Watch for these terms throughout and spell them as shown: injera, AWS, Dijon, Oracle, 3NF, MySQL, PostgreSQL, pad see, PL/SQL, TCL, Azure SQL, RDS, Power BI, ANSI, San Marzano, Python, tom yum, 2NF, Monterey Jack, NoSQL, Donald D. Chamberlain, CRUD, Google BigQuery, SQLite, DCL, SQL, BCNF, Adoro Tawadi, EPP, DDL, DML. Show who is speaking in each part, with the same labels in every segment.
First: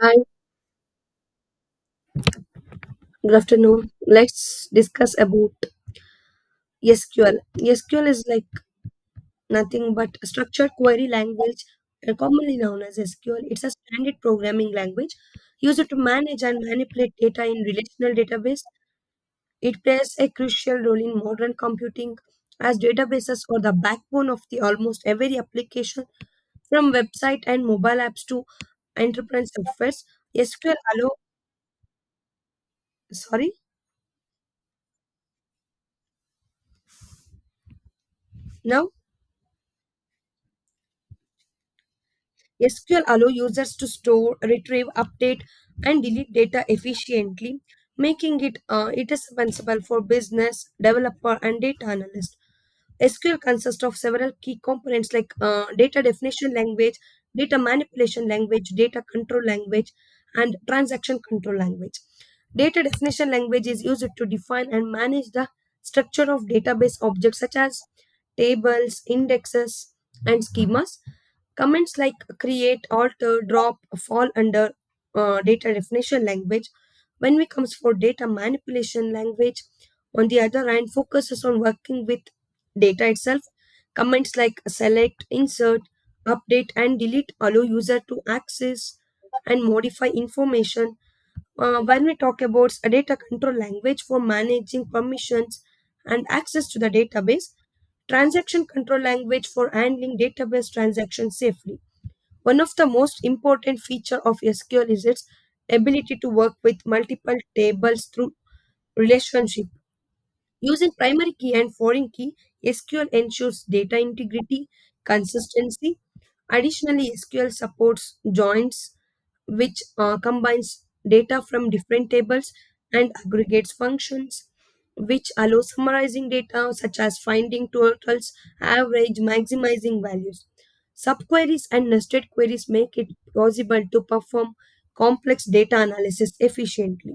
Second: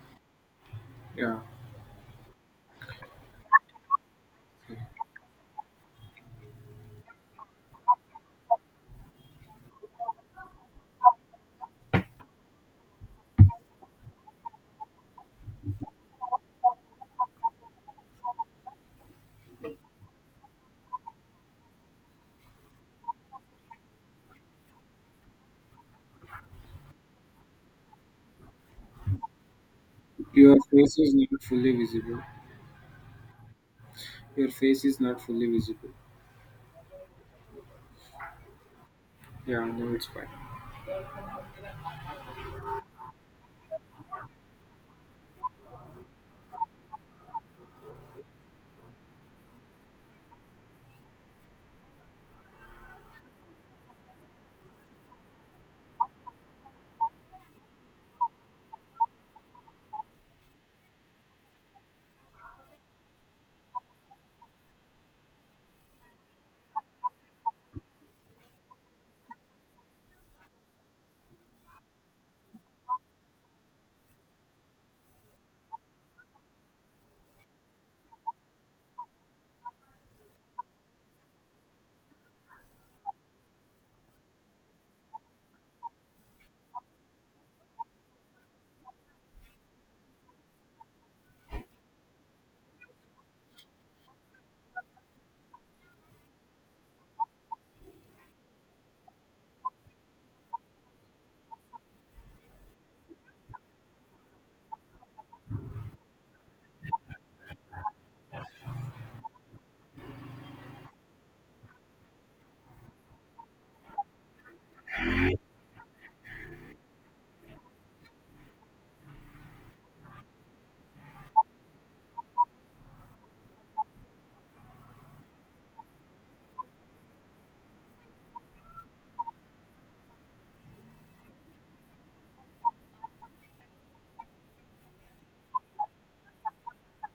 Speaker 1: Hi,
Speaker 2: Yeah.
Speaker 1: good afternoon. Let's discuss about SQL. SQL is like nothing but a structured query language, commonly known as SQL. It's a standard programming language used to manage and manipulate data in relational database. It plays a crucial role in modern computing as databases are the backbone of the almost every application from website and mobile apps to enterprise softwares.
Speaker 2: Your
Speaker 1: SQL
Speaker 2: face
Speaker 1: allow
Speaker 2: is not fully visible.
Speaker 1: sorry,
Speaker 2: Your face is not fully visible.
Speaker 1: Now
Speaker 2: Yeah, no, it's fine.
Speaker 1: SQL allows users to store, retrieve, update, and delete data efficiently, making it indispensable for business developer and data analyst. SQL consists of several key components like data definition language, data manipulation language, data control language, and transaction control language. Data definition language is used to define and manage the structure of database objects such as tables, indexes, and schemas. Comments like create, alter, drop fall under data definition language. When we comes for data manipulation language, on the other hand, focuses on working with data itself, commands like select, insert, update, and delete allow user to access and modify information. When we talk about a data control language for managing permissions and access to the database, transaction control language for handling database transactions safely. One of the most important feature of SQL is its ability to work with multiple tables through relationship. Using primary key and foreign key, SQL ensures data integrity, consistency. Additionally, SQL supports joins, which combines data from different tables and aggregates functions, which allow summarizing data such as finding totals, average, maximizing values. Subqueries and nested queries make it possible to perform complex data analysis efficiently.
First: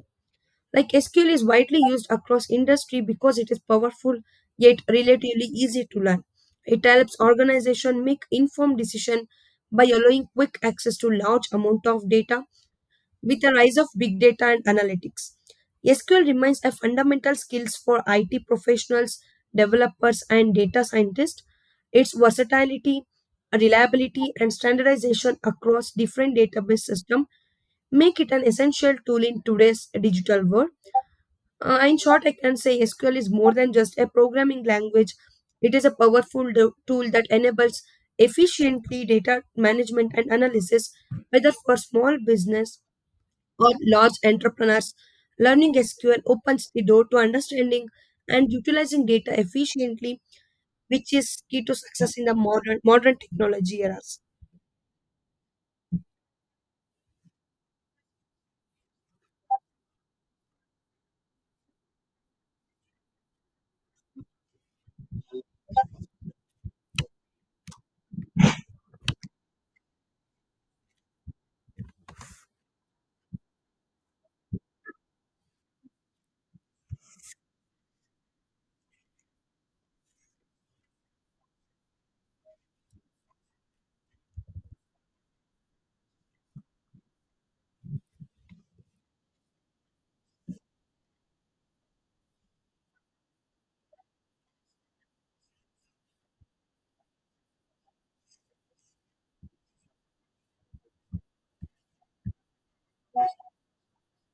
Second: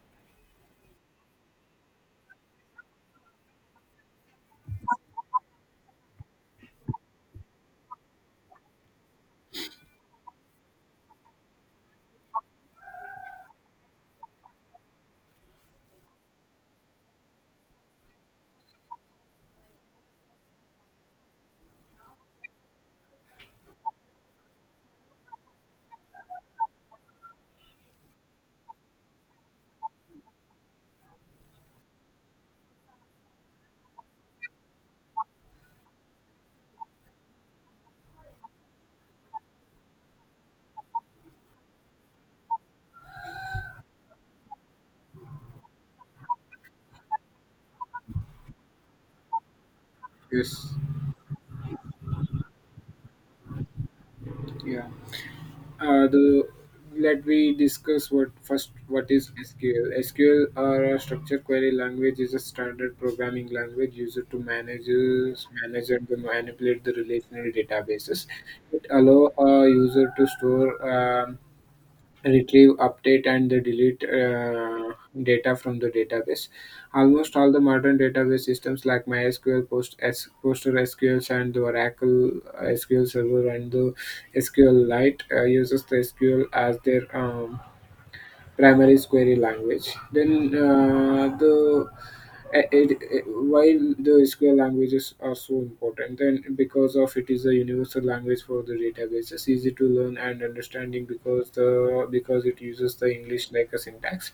Speaker 1: Like SQL is widely used across industry because it is powerful yet relatively easy to learn. It helps organization make informed decision by allowing quick access to large amount of data with the rise of big data and analytics. SQL remains a fundamental skills for IT professionals, developers and data scientists. Its versatility, reliability and standardization across different database systems make it an essential tool in today's digital world. In short, I can say SQL is more than just a programming language. It is a powerful tool that enables efficiently data management and analysis, whether for small business or large entrepreneurs. Learning SQL opens the door to understanding and utilizing data efficiently,
Speaker 2: Yes.
Speaker 1: which is key to success in the modern technology era.
Speaker 2: Yeah. The let me discuss what first what is SQL. SQL or a structured query language is a standard programming language used to manage and manipulate the relational databases. It allow a user to store retrieve, update, and the delete data from the database. Almost all the modern database systems like MySQL, Post, S, PostgreSQL, and the Oracle SQL Server and the SQLite uses the SQL as their primary query language. Then the it, it, it- while the SQL languages are so important, then because of it is a universal language for the databases, easy to learn and understanding, because the because it uses the English like a syntax.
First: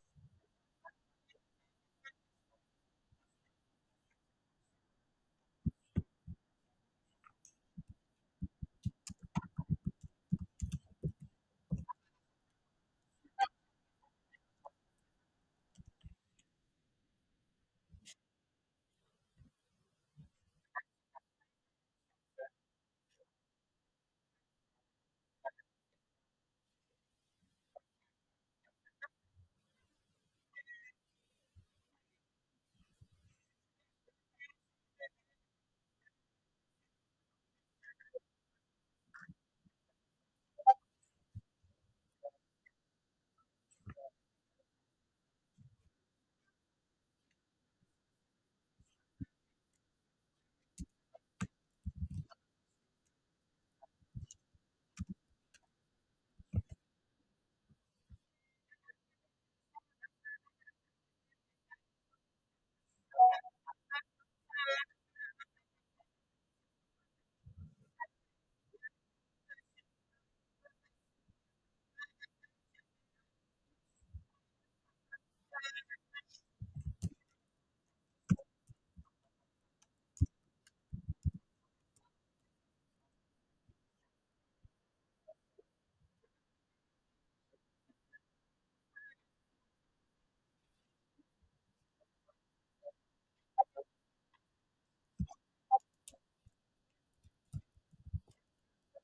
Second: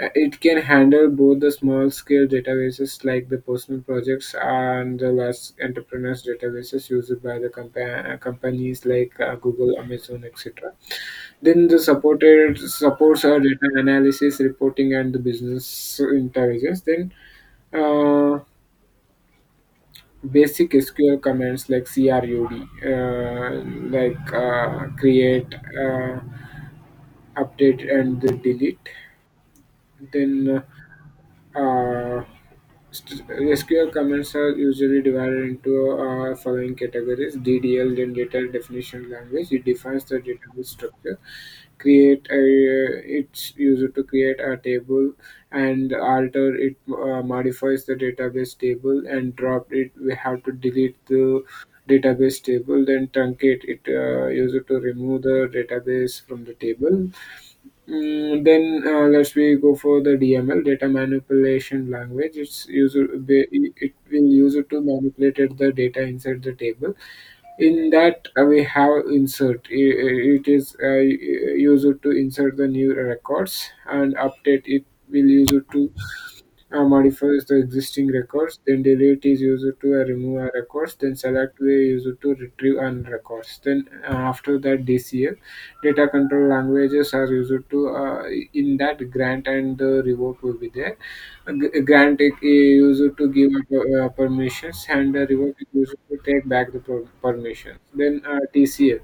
Speaker 2: It can handle both the small scale databases like the personal projects and the large entrepreneurs databases used by the companies like Google, Amazon, etc. Then the supported supports our data analysis, reporting, and the business intelligence. Then uh, basic SQL commands like CRUD, create, update, and the delete. Then uh, Uh, st- SQL comments are usually divided into following categories: DDL, then data definition language. It defines the database structure. Create a, it's used to create a table, and alter it, modifies the database table, and drop it, we have to delete the database table, then truncate it, used to remove the database from the table. Mm, then let's we go for the DML, data manipulation language. It will use it to manipulate the data inside the table. In that we have insert. It is used to insert the new records, and update, it will use it to modifies the existing records, then delete is used to remove a records, then select we used to retrieve and records. Then after that DCL, data control languages are used to, in that grant and the revoke will be there. Grant a user to give up permissions, and revoke is user to take back the permissions. Then TCL.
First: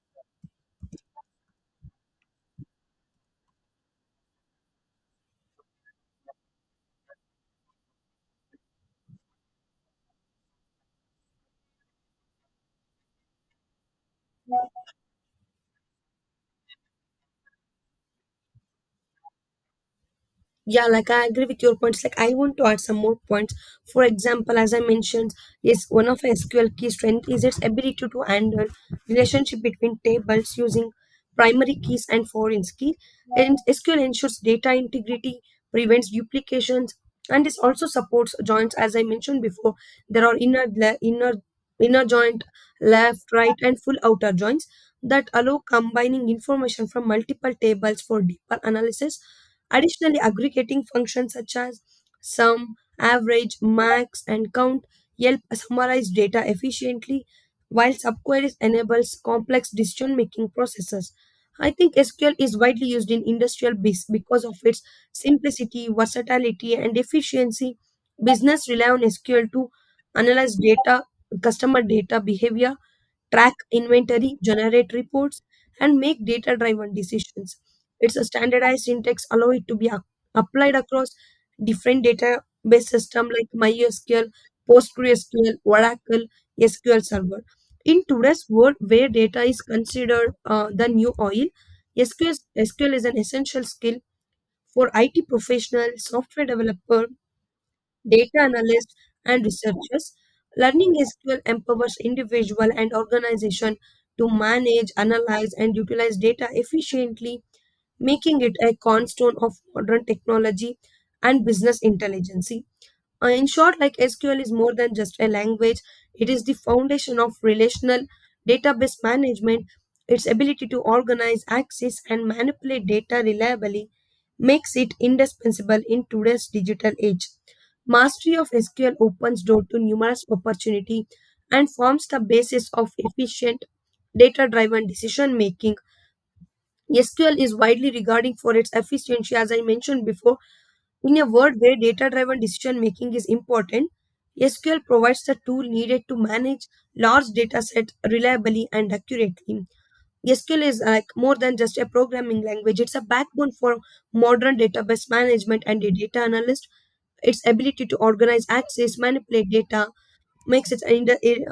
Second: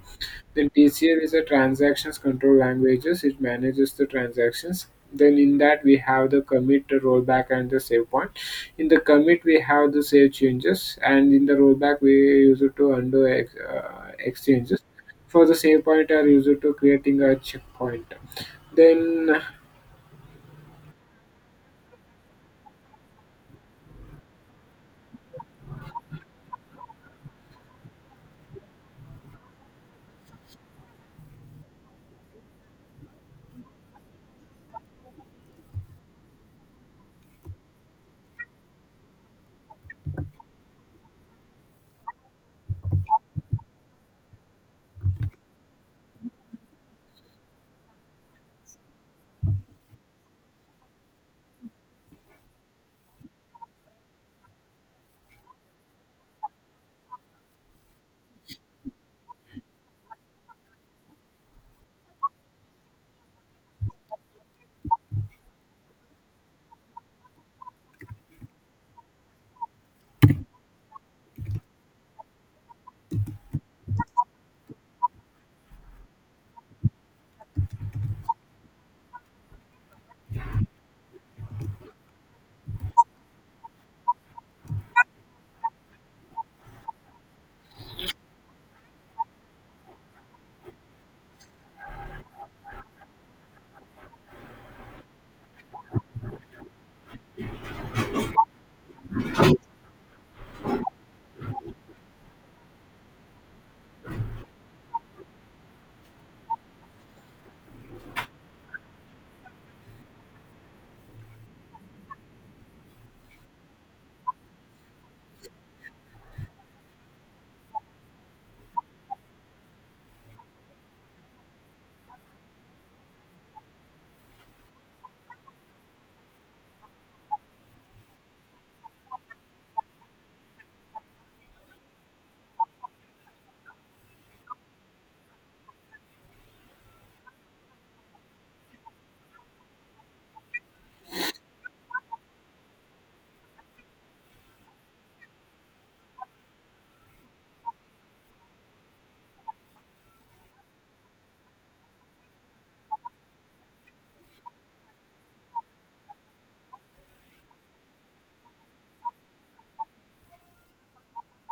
Speaker 2: Then TCL is a transactions control languages. It manages the transactions. Then in that we have the commit, the rollback, and the save point. In the commit we have the save changes, and in the rollback we use it to undo exchanges. For the save point, are used to creating a checkpoint. Then
Speaker 1: Yeah, like I agree with your points. Like I want to add some more points. For example, as I mentioned, yes, one of SQL key strength is its ability to handle relationship between tables using primary keys and foreign key. And SQL ensures data integrity, prevents duplications, and this also supports joins. As I mentioned before, there are inner le- inner inner joint, left, right, and full outer joints that allow combining information from multiple tables for deeper analysis. Additionally, aggregating functions such as sum, average, max, and count help summarize data efficiently, while subqueries enables complex decision-making processes. I think SQL is widely used in industrial biz because of its simplicity, versatility, and efficiency. Business rely on SQL to analyze data, customer data behavior, track inventory, generate reports, and make data driven decisions. It's a standardized syntax, allow it to be applied across different database systems like MySQL, PostgreSQL, Oracle, SQL Server. In today's world where data is considered the new oil, SQL is an essential skill for IT professionals, software developers, data analysts, and researchers. Learning SQL empowers individual and organization to manage, analyze, and utilize data efficiently, making it a cornerstone of modern technology and business intelligence. In short, like SQL is more than just a language, it is the foundation of relational database management. Its ability to organize, access, and manipulate data reliably makes it indispensable in today's digital age. Mastery of SQL opens door to numerous opportunity and forms the basis of efficient data driven decision making. SQL is widely regarded for its efficiency, as I mentioned before, in a world where data driven decision making is important, SQL provides the tool needed to manage large data sets reliably and accurately. SQL is like more than just a programming language, it's a backbone for modern database management and a data analyst. Its ability to organize, access, manipulate data makes it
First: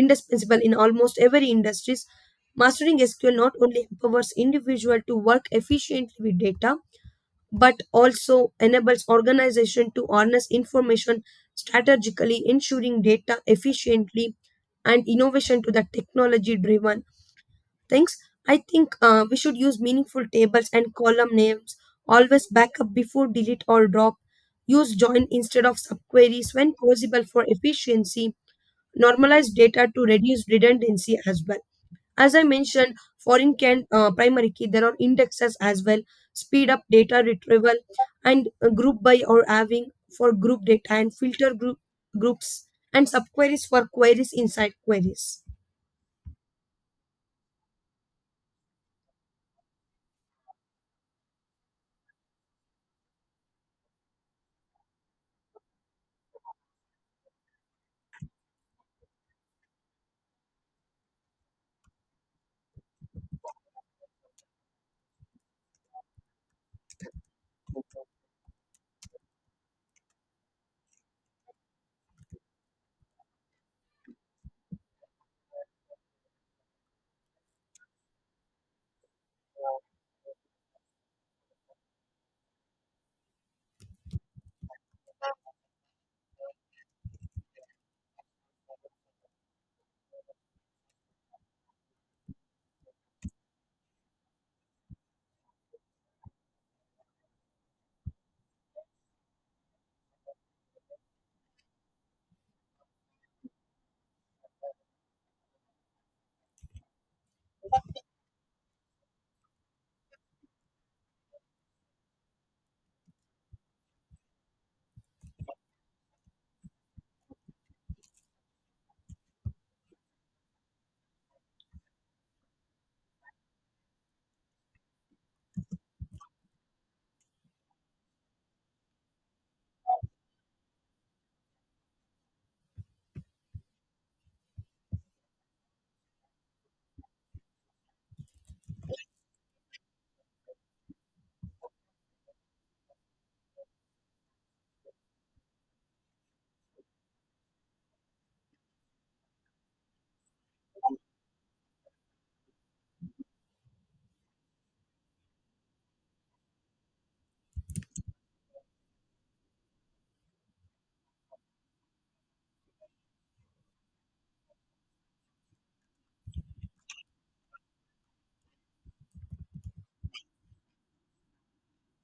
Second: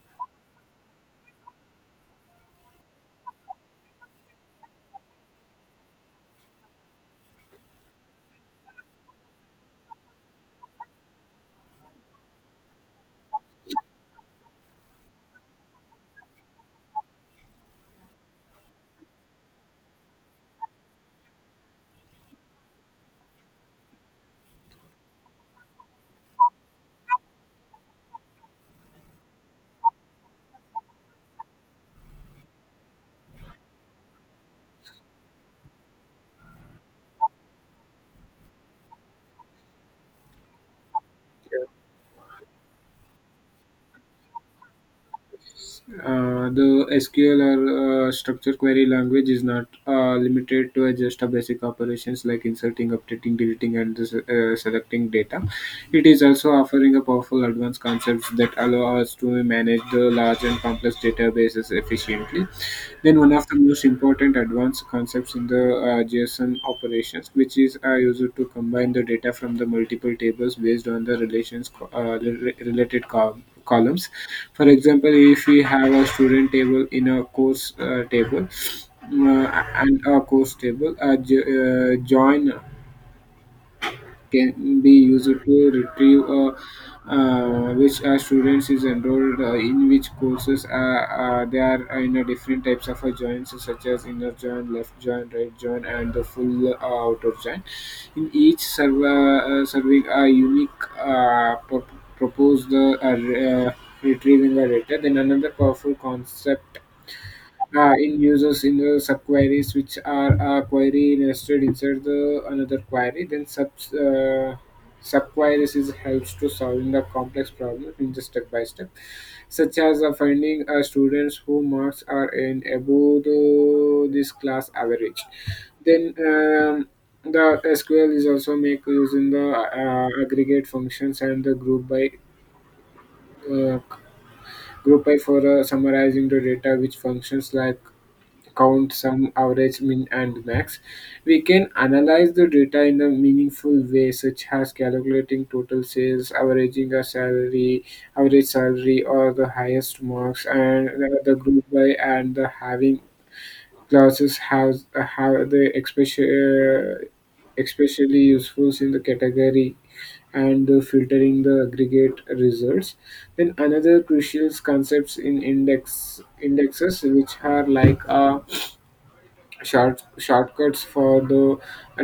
Speaker 1: indispensable in almost every industries. Mastering SQL not only empowers individual to work efficiently with data, but also enables organization to harness information strategically, ensuring data efficiently and innovation to the technology driven things. I think we should use meaningful tables and column names, always backup before delete or drop, use join instead of subqueries when possible for efficiency, normalize data to reduce redundancy as well. As I mentioned, foreign can primary key, there are indexes as well, speed up data retrieval and group by or having for group data and filter groups and subqueries for queries inside queries.
Speaker 2: The SQL, or structure query language, is not limited to just a basic operations like inserting, updating, deleting, and selecting data. It is also offering a powerful advanced concepts that allow us to manage the large and complex databases efficiently. Then one of the most important advanced concepts in the JSON operations, which is used to combine the data from the multiple tables based on the related columns. For example, if we have a student table in a course table mm, and a course table, join can be used to retrieve which a students is enrolled in which courses. They are in a different types of a joins, such as inner join, left join, right join, and the full outer join, serving a unique proposed retrieving a data. Then another powerful concept in users in the subqueries, which are a query nested inside the another query. Then subqueries is helps to solving the complex problem in the step by step, such as finding students who marks are in above this class average. Then the SQL is also make using the aggregate functions and the group by, uh, for summarizing the data, which functions like count, sum, average, min, and max. We can analyze the data in a meaningful way, such as calculating total sales, average salary, or the highest marks, and the group by and the having classes has have the especially useful in the category and filtering the aggregate results. Then another crucial concepts in indexes, which are like a shortcuts for the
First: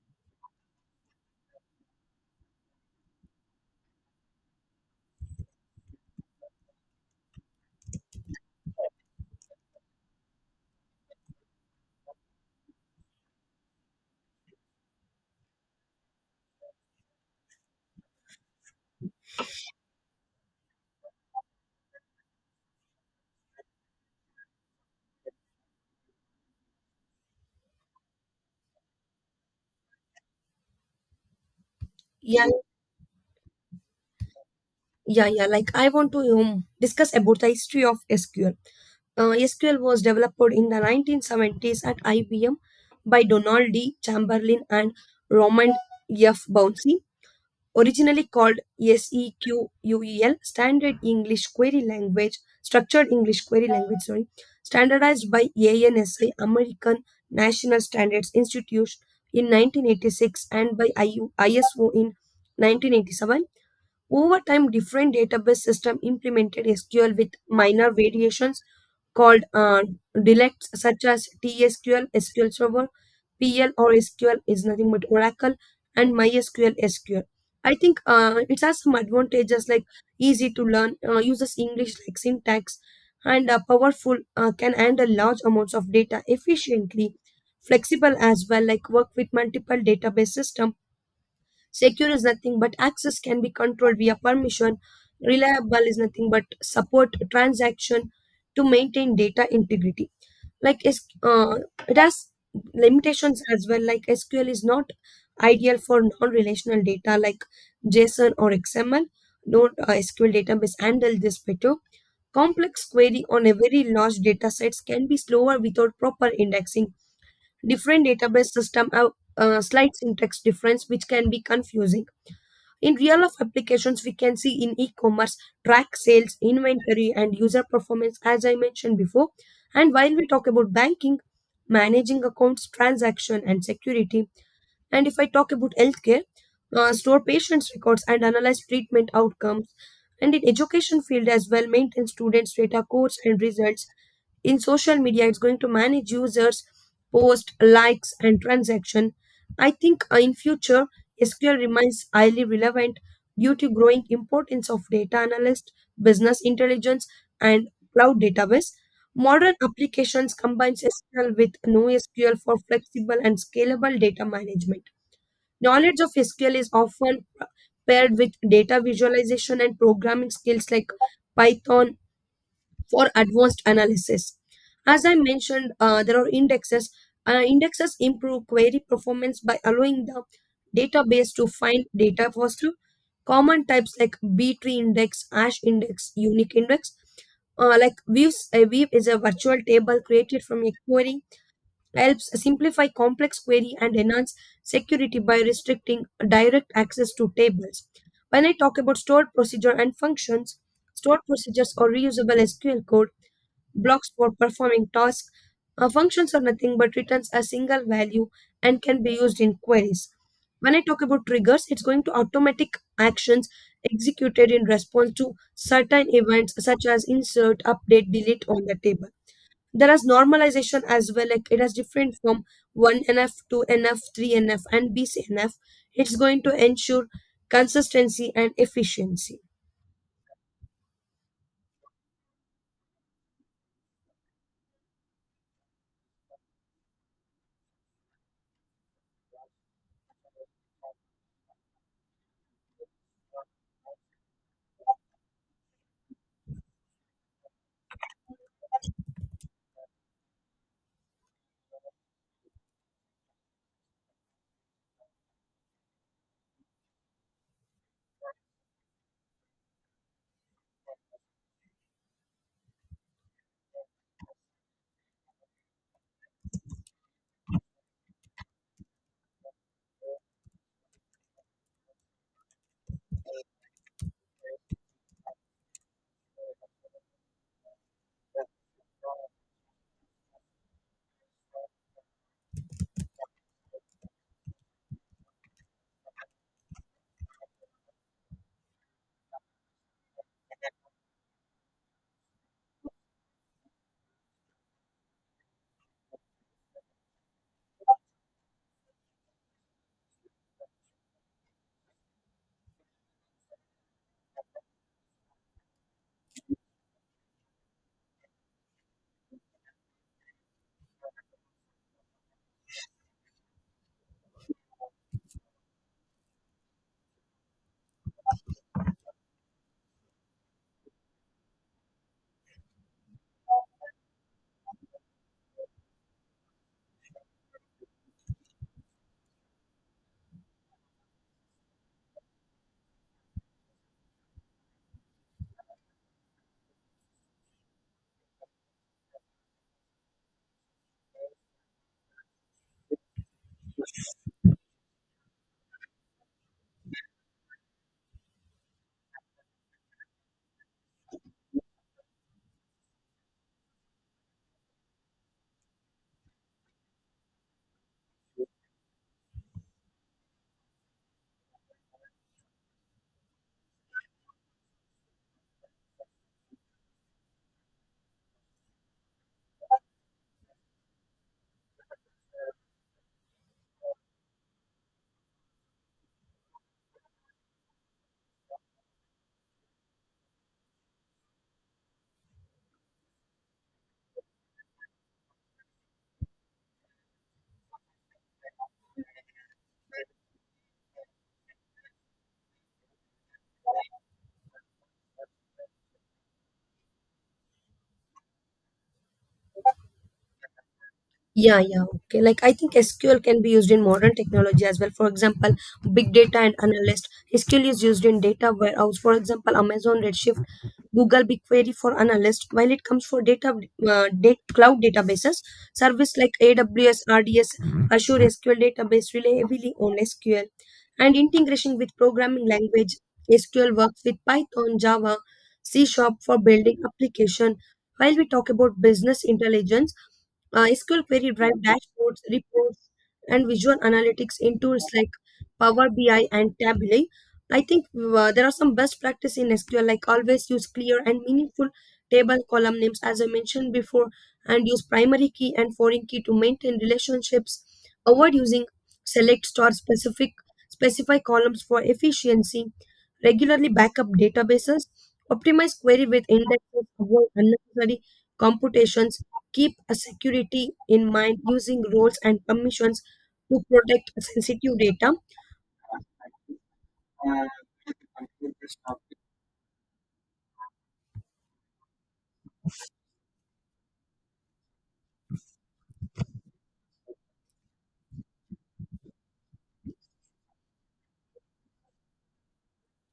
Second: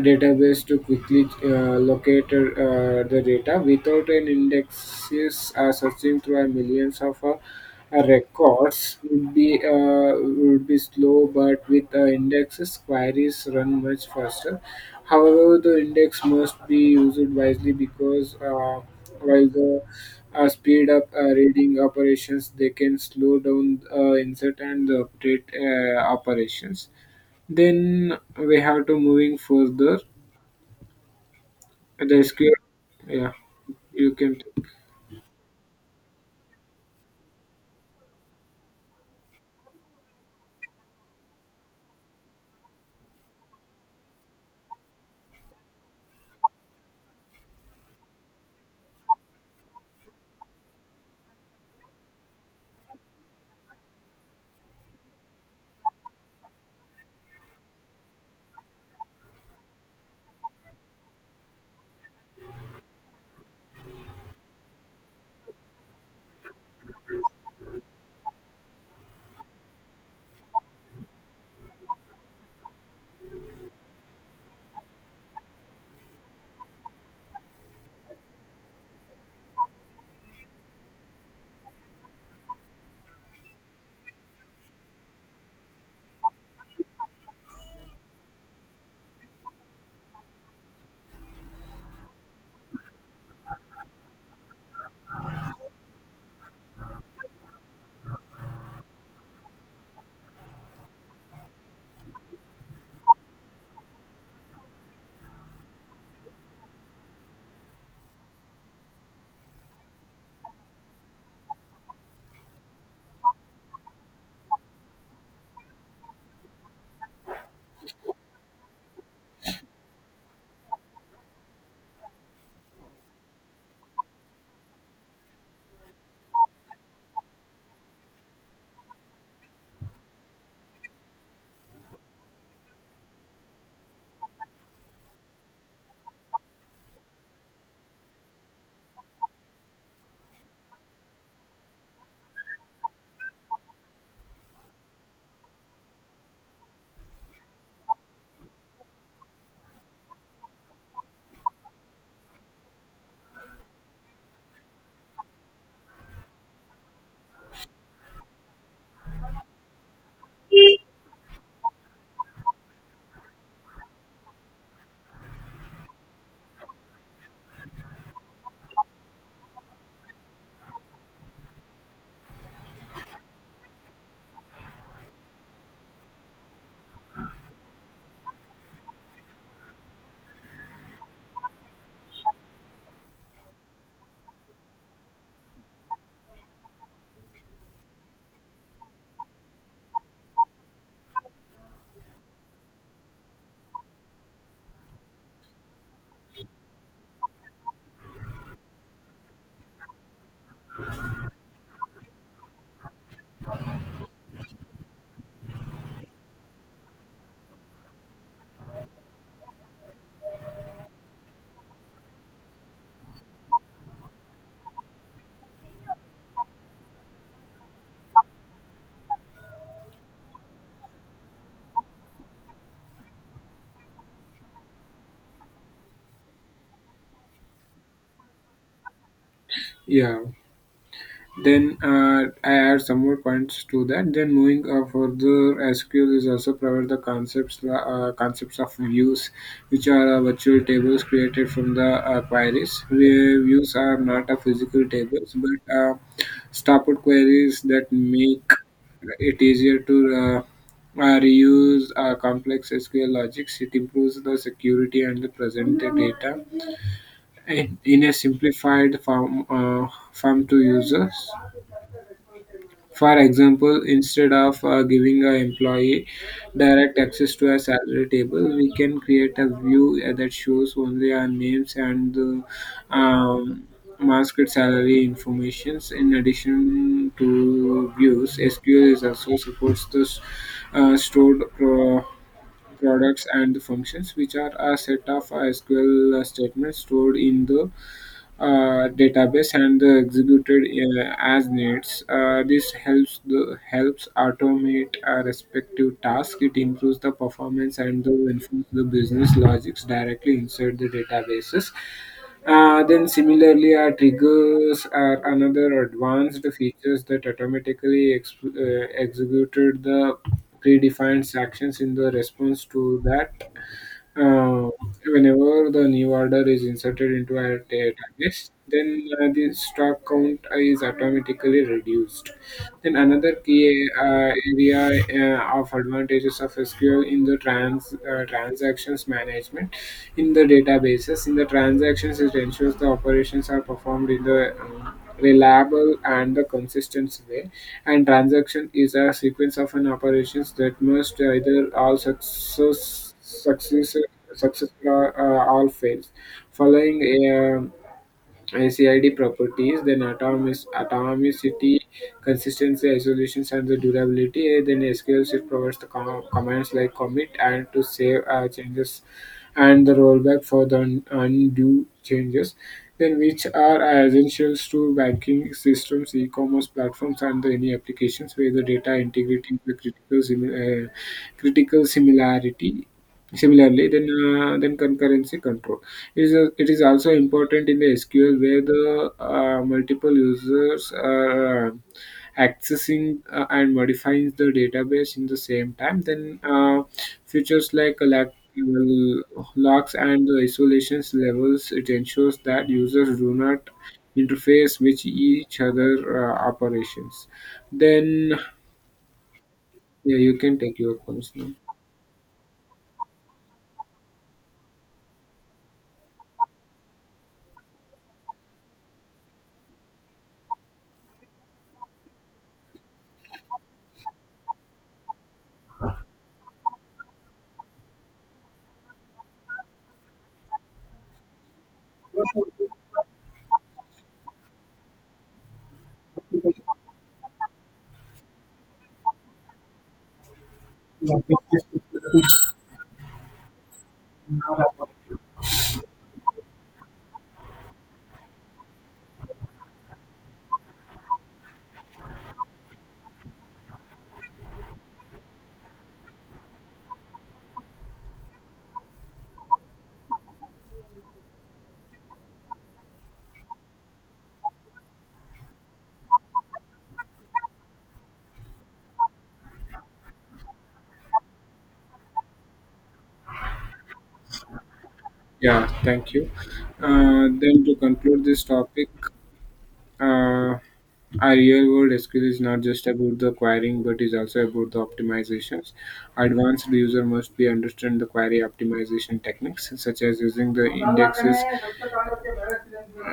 Speaker 2: database to quickly locate the data. Without an indexes, searching through a millions of records would be slow, but with indexes queries run much faster. However, the index must be used wisely, because while the speed up reading operations, they can slow down insert and the update operations. Then we have to moving further. The
Speaker 1: Yeah,
Speaker 2: SQL, yeah, you can, take.
Speaker 1: yeah, yeah. Like I want to discuss about the history of SQL. SQL was developed in the 1970s at IBM by Donald D. Chamberlain and Roman F. Bouncy. Originally called SEQUEL, Standard English Query Language, Structured English Query Language, sorry, standardized by ANSI, American National Standards Institute in 1986 and by IU ISO in 1987. Over time, different database systems implemented SQL with minor variations called dialects such as TSQL, SQL Server, PL or SQL is nothing but Oracle, and MySQL SQL. I think it has some advantages like easy to learn, uses English like syntax, and powerful, can handle large amounts of data efficiently, flexible as well, like work with multiple database systems. Secure is nothing but access can be controlled via permission. Reliable is nothing but support transaction to maintain data integrity. Like it has limitations as well. Like SQL is not ideal for non-relational data like JSON or XML. No SQL database handle this better. Complex query on a very large data sets can be slower without proper indexing. Different database system have slight syntax difference, which can be confusing. In real life applications, we can see in e commerce, track sales, inventory, and user performance, as I mentioned before. And while we talk about banking, managing accounts, transaction, and security, and if I talk about healthcare, store patients' records and analyze treatment outcomes. And in education field as well, maintain students' data, codes and results. In social media, it's going to manage users, post likes and transaction. I think in future, SQL remains highly relevant due to growing importance of data analyst, business intelligence, and cloud database. Modern applications combines SQL with NoSQL for flexible and scalable data management. Knowledge of SQL is often paired with data visualization and programming skills like Python for advanced analysis. As I mentioned, there are indexes. Indexes improve query performance by allowing the database to find data faster. Common types like B tree index, hash index, unique index. Like views, a view is a virtual table created from a query helps simplify complex query and enhance security by restricting direct access to tables. When I talk about stored procedure and functions, stored procedures are reusable SQL code blocks for performing tasks. Functions are nothing but returns a single value and can be used in queries. When I talk about triggers, it's going to automatic actions executed in response to certain events such as insert, update, delete on the table. There is normalization as well like it has different from 1NF, 2NF, 3NF and BCNF. It's going to ensure consistency and efficiency.
Speaker 2: Yeah. Then I add some more points to that. Then moving further, SQL is also provide the concepts concepts of views, which are virtual tables created from the queries. Where views are not a physical tables, but stopped queries that make it easier to reuse complex SQL logics. It improves the security and the present data in a simplified form to users. For example, instead of giving an employee direct access to a salary table, we can create a view that shows only our names and the um, masked salary informations. In addition to views, SQL is also supports the stored products and functions, which are a set of SQL statements stored in the database and the executed as needs. This helps automate a respective task. It improves the performance and the enforce the business logics directly inside the databases. Then similarly, our triggers are another advanced features that automatically executed the predefined actions in the response to that, uh, whenever the new order is inserted into a database, then the stock count is automatically reduced. Then another key area of advantages of SQL in the transactions management in the databases. In the transactions, it ensures the operations are performed in the reliable and the consistent way, and transaction is a sequence of an operations that must either all success success success all fails, following um, NCID properties, then atomicity, consistency, isolations, and the durability. Then SQL it provides the commands like commit and to save changes, and the rollback for the undue changes. Then which are essentials to banking systems, e-commerce platforms, and the any applications where the data integrity is the critical similarity. Similarly, then concurrency control. It is also important in the SQL, where the multiple users are accessing and modifying the database in the same time. Then features like locks and the isolations levels, it ensures that users do not interface with each other operations. Then yeah, you can take your points now.
Speaker 1: Yeah, yeah, okay. Like I think SQL can be used in modern technology as well. For example, big data and analyst. SQL is used in data warehouse. For example, Amazon Redshift, Google BigQuery for analyst. While it comes for data, data cloud databases, service like AWS, RDS, Azure SQL database rely heavily on SQL, and integration with programming language. SQL works with Python, Java, C Sharp for building application. While we talk about business intelligence. SQL query drive dashboards, reports, and visual analytics in tools like Power BI and Tableau. I think there are some best practice in SQL, like always use clear and meaningful table column names, as I mentioned before, and use primary key and foreign key to maintain relationships. Avoid using select star specific specify columns for efficiency. Regularly backup databases. Optimize query with indexes. Avoid unnecessary computations keep a security in mind using roles and permissions to protect sensitive data.
Speaker 2: Yeah, thank you. Then to conclude this topic, Uh, a real world skill is not just about the querying, but is also about the optimizations. Advanced user must be understand the query optimization techniques, such as using the indexes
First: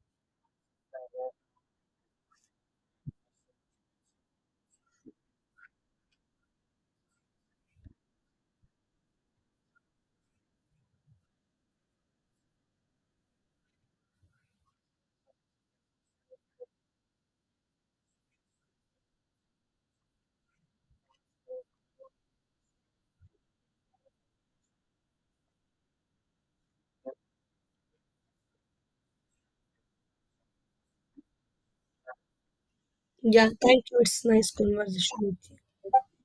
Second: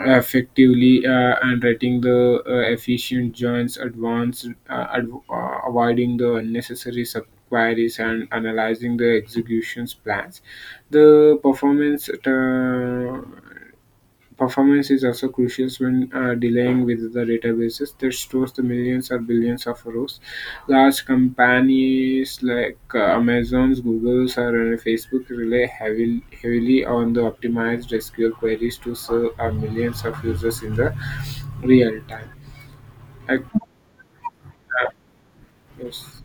Speaker 2: effectively, and writing the efficient joins advanced, avoiding the unnecessary subqueries, and analyzing the executions plans, the performance performance is also crucial when dealing with the databases that stores the millions or billions of rows. Large companies like Amazon's, Google's, or Facebook rely heavily on the optimized SQL queries to serve millions of users in the real time. I-
Speaker 1: Yeah,
Speaker 2: uh,
Speaker 1: thank you. It's nice conversation with you.
Speaker 2: yes.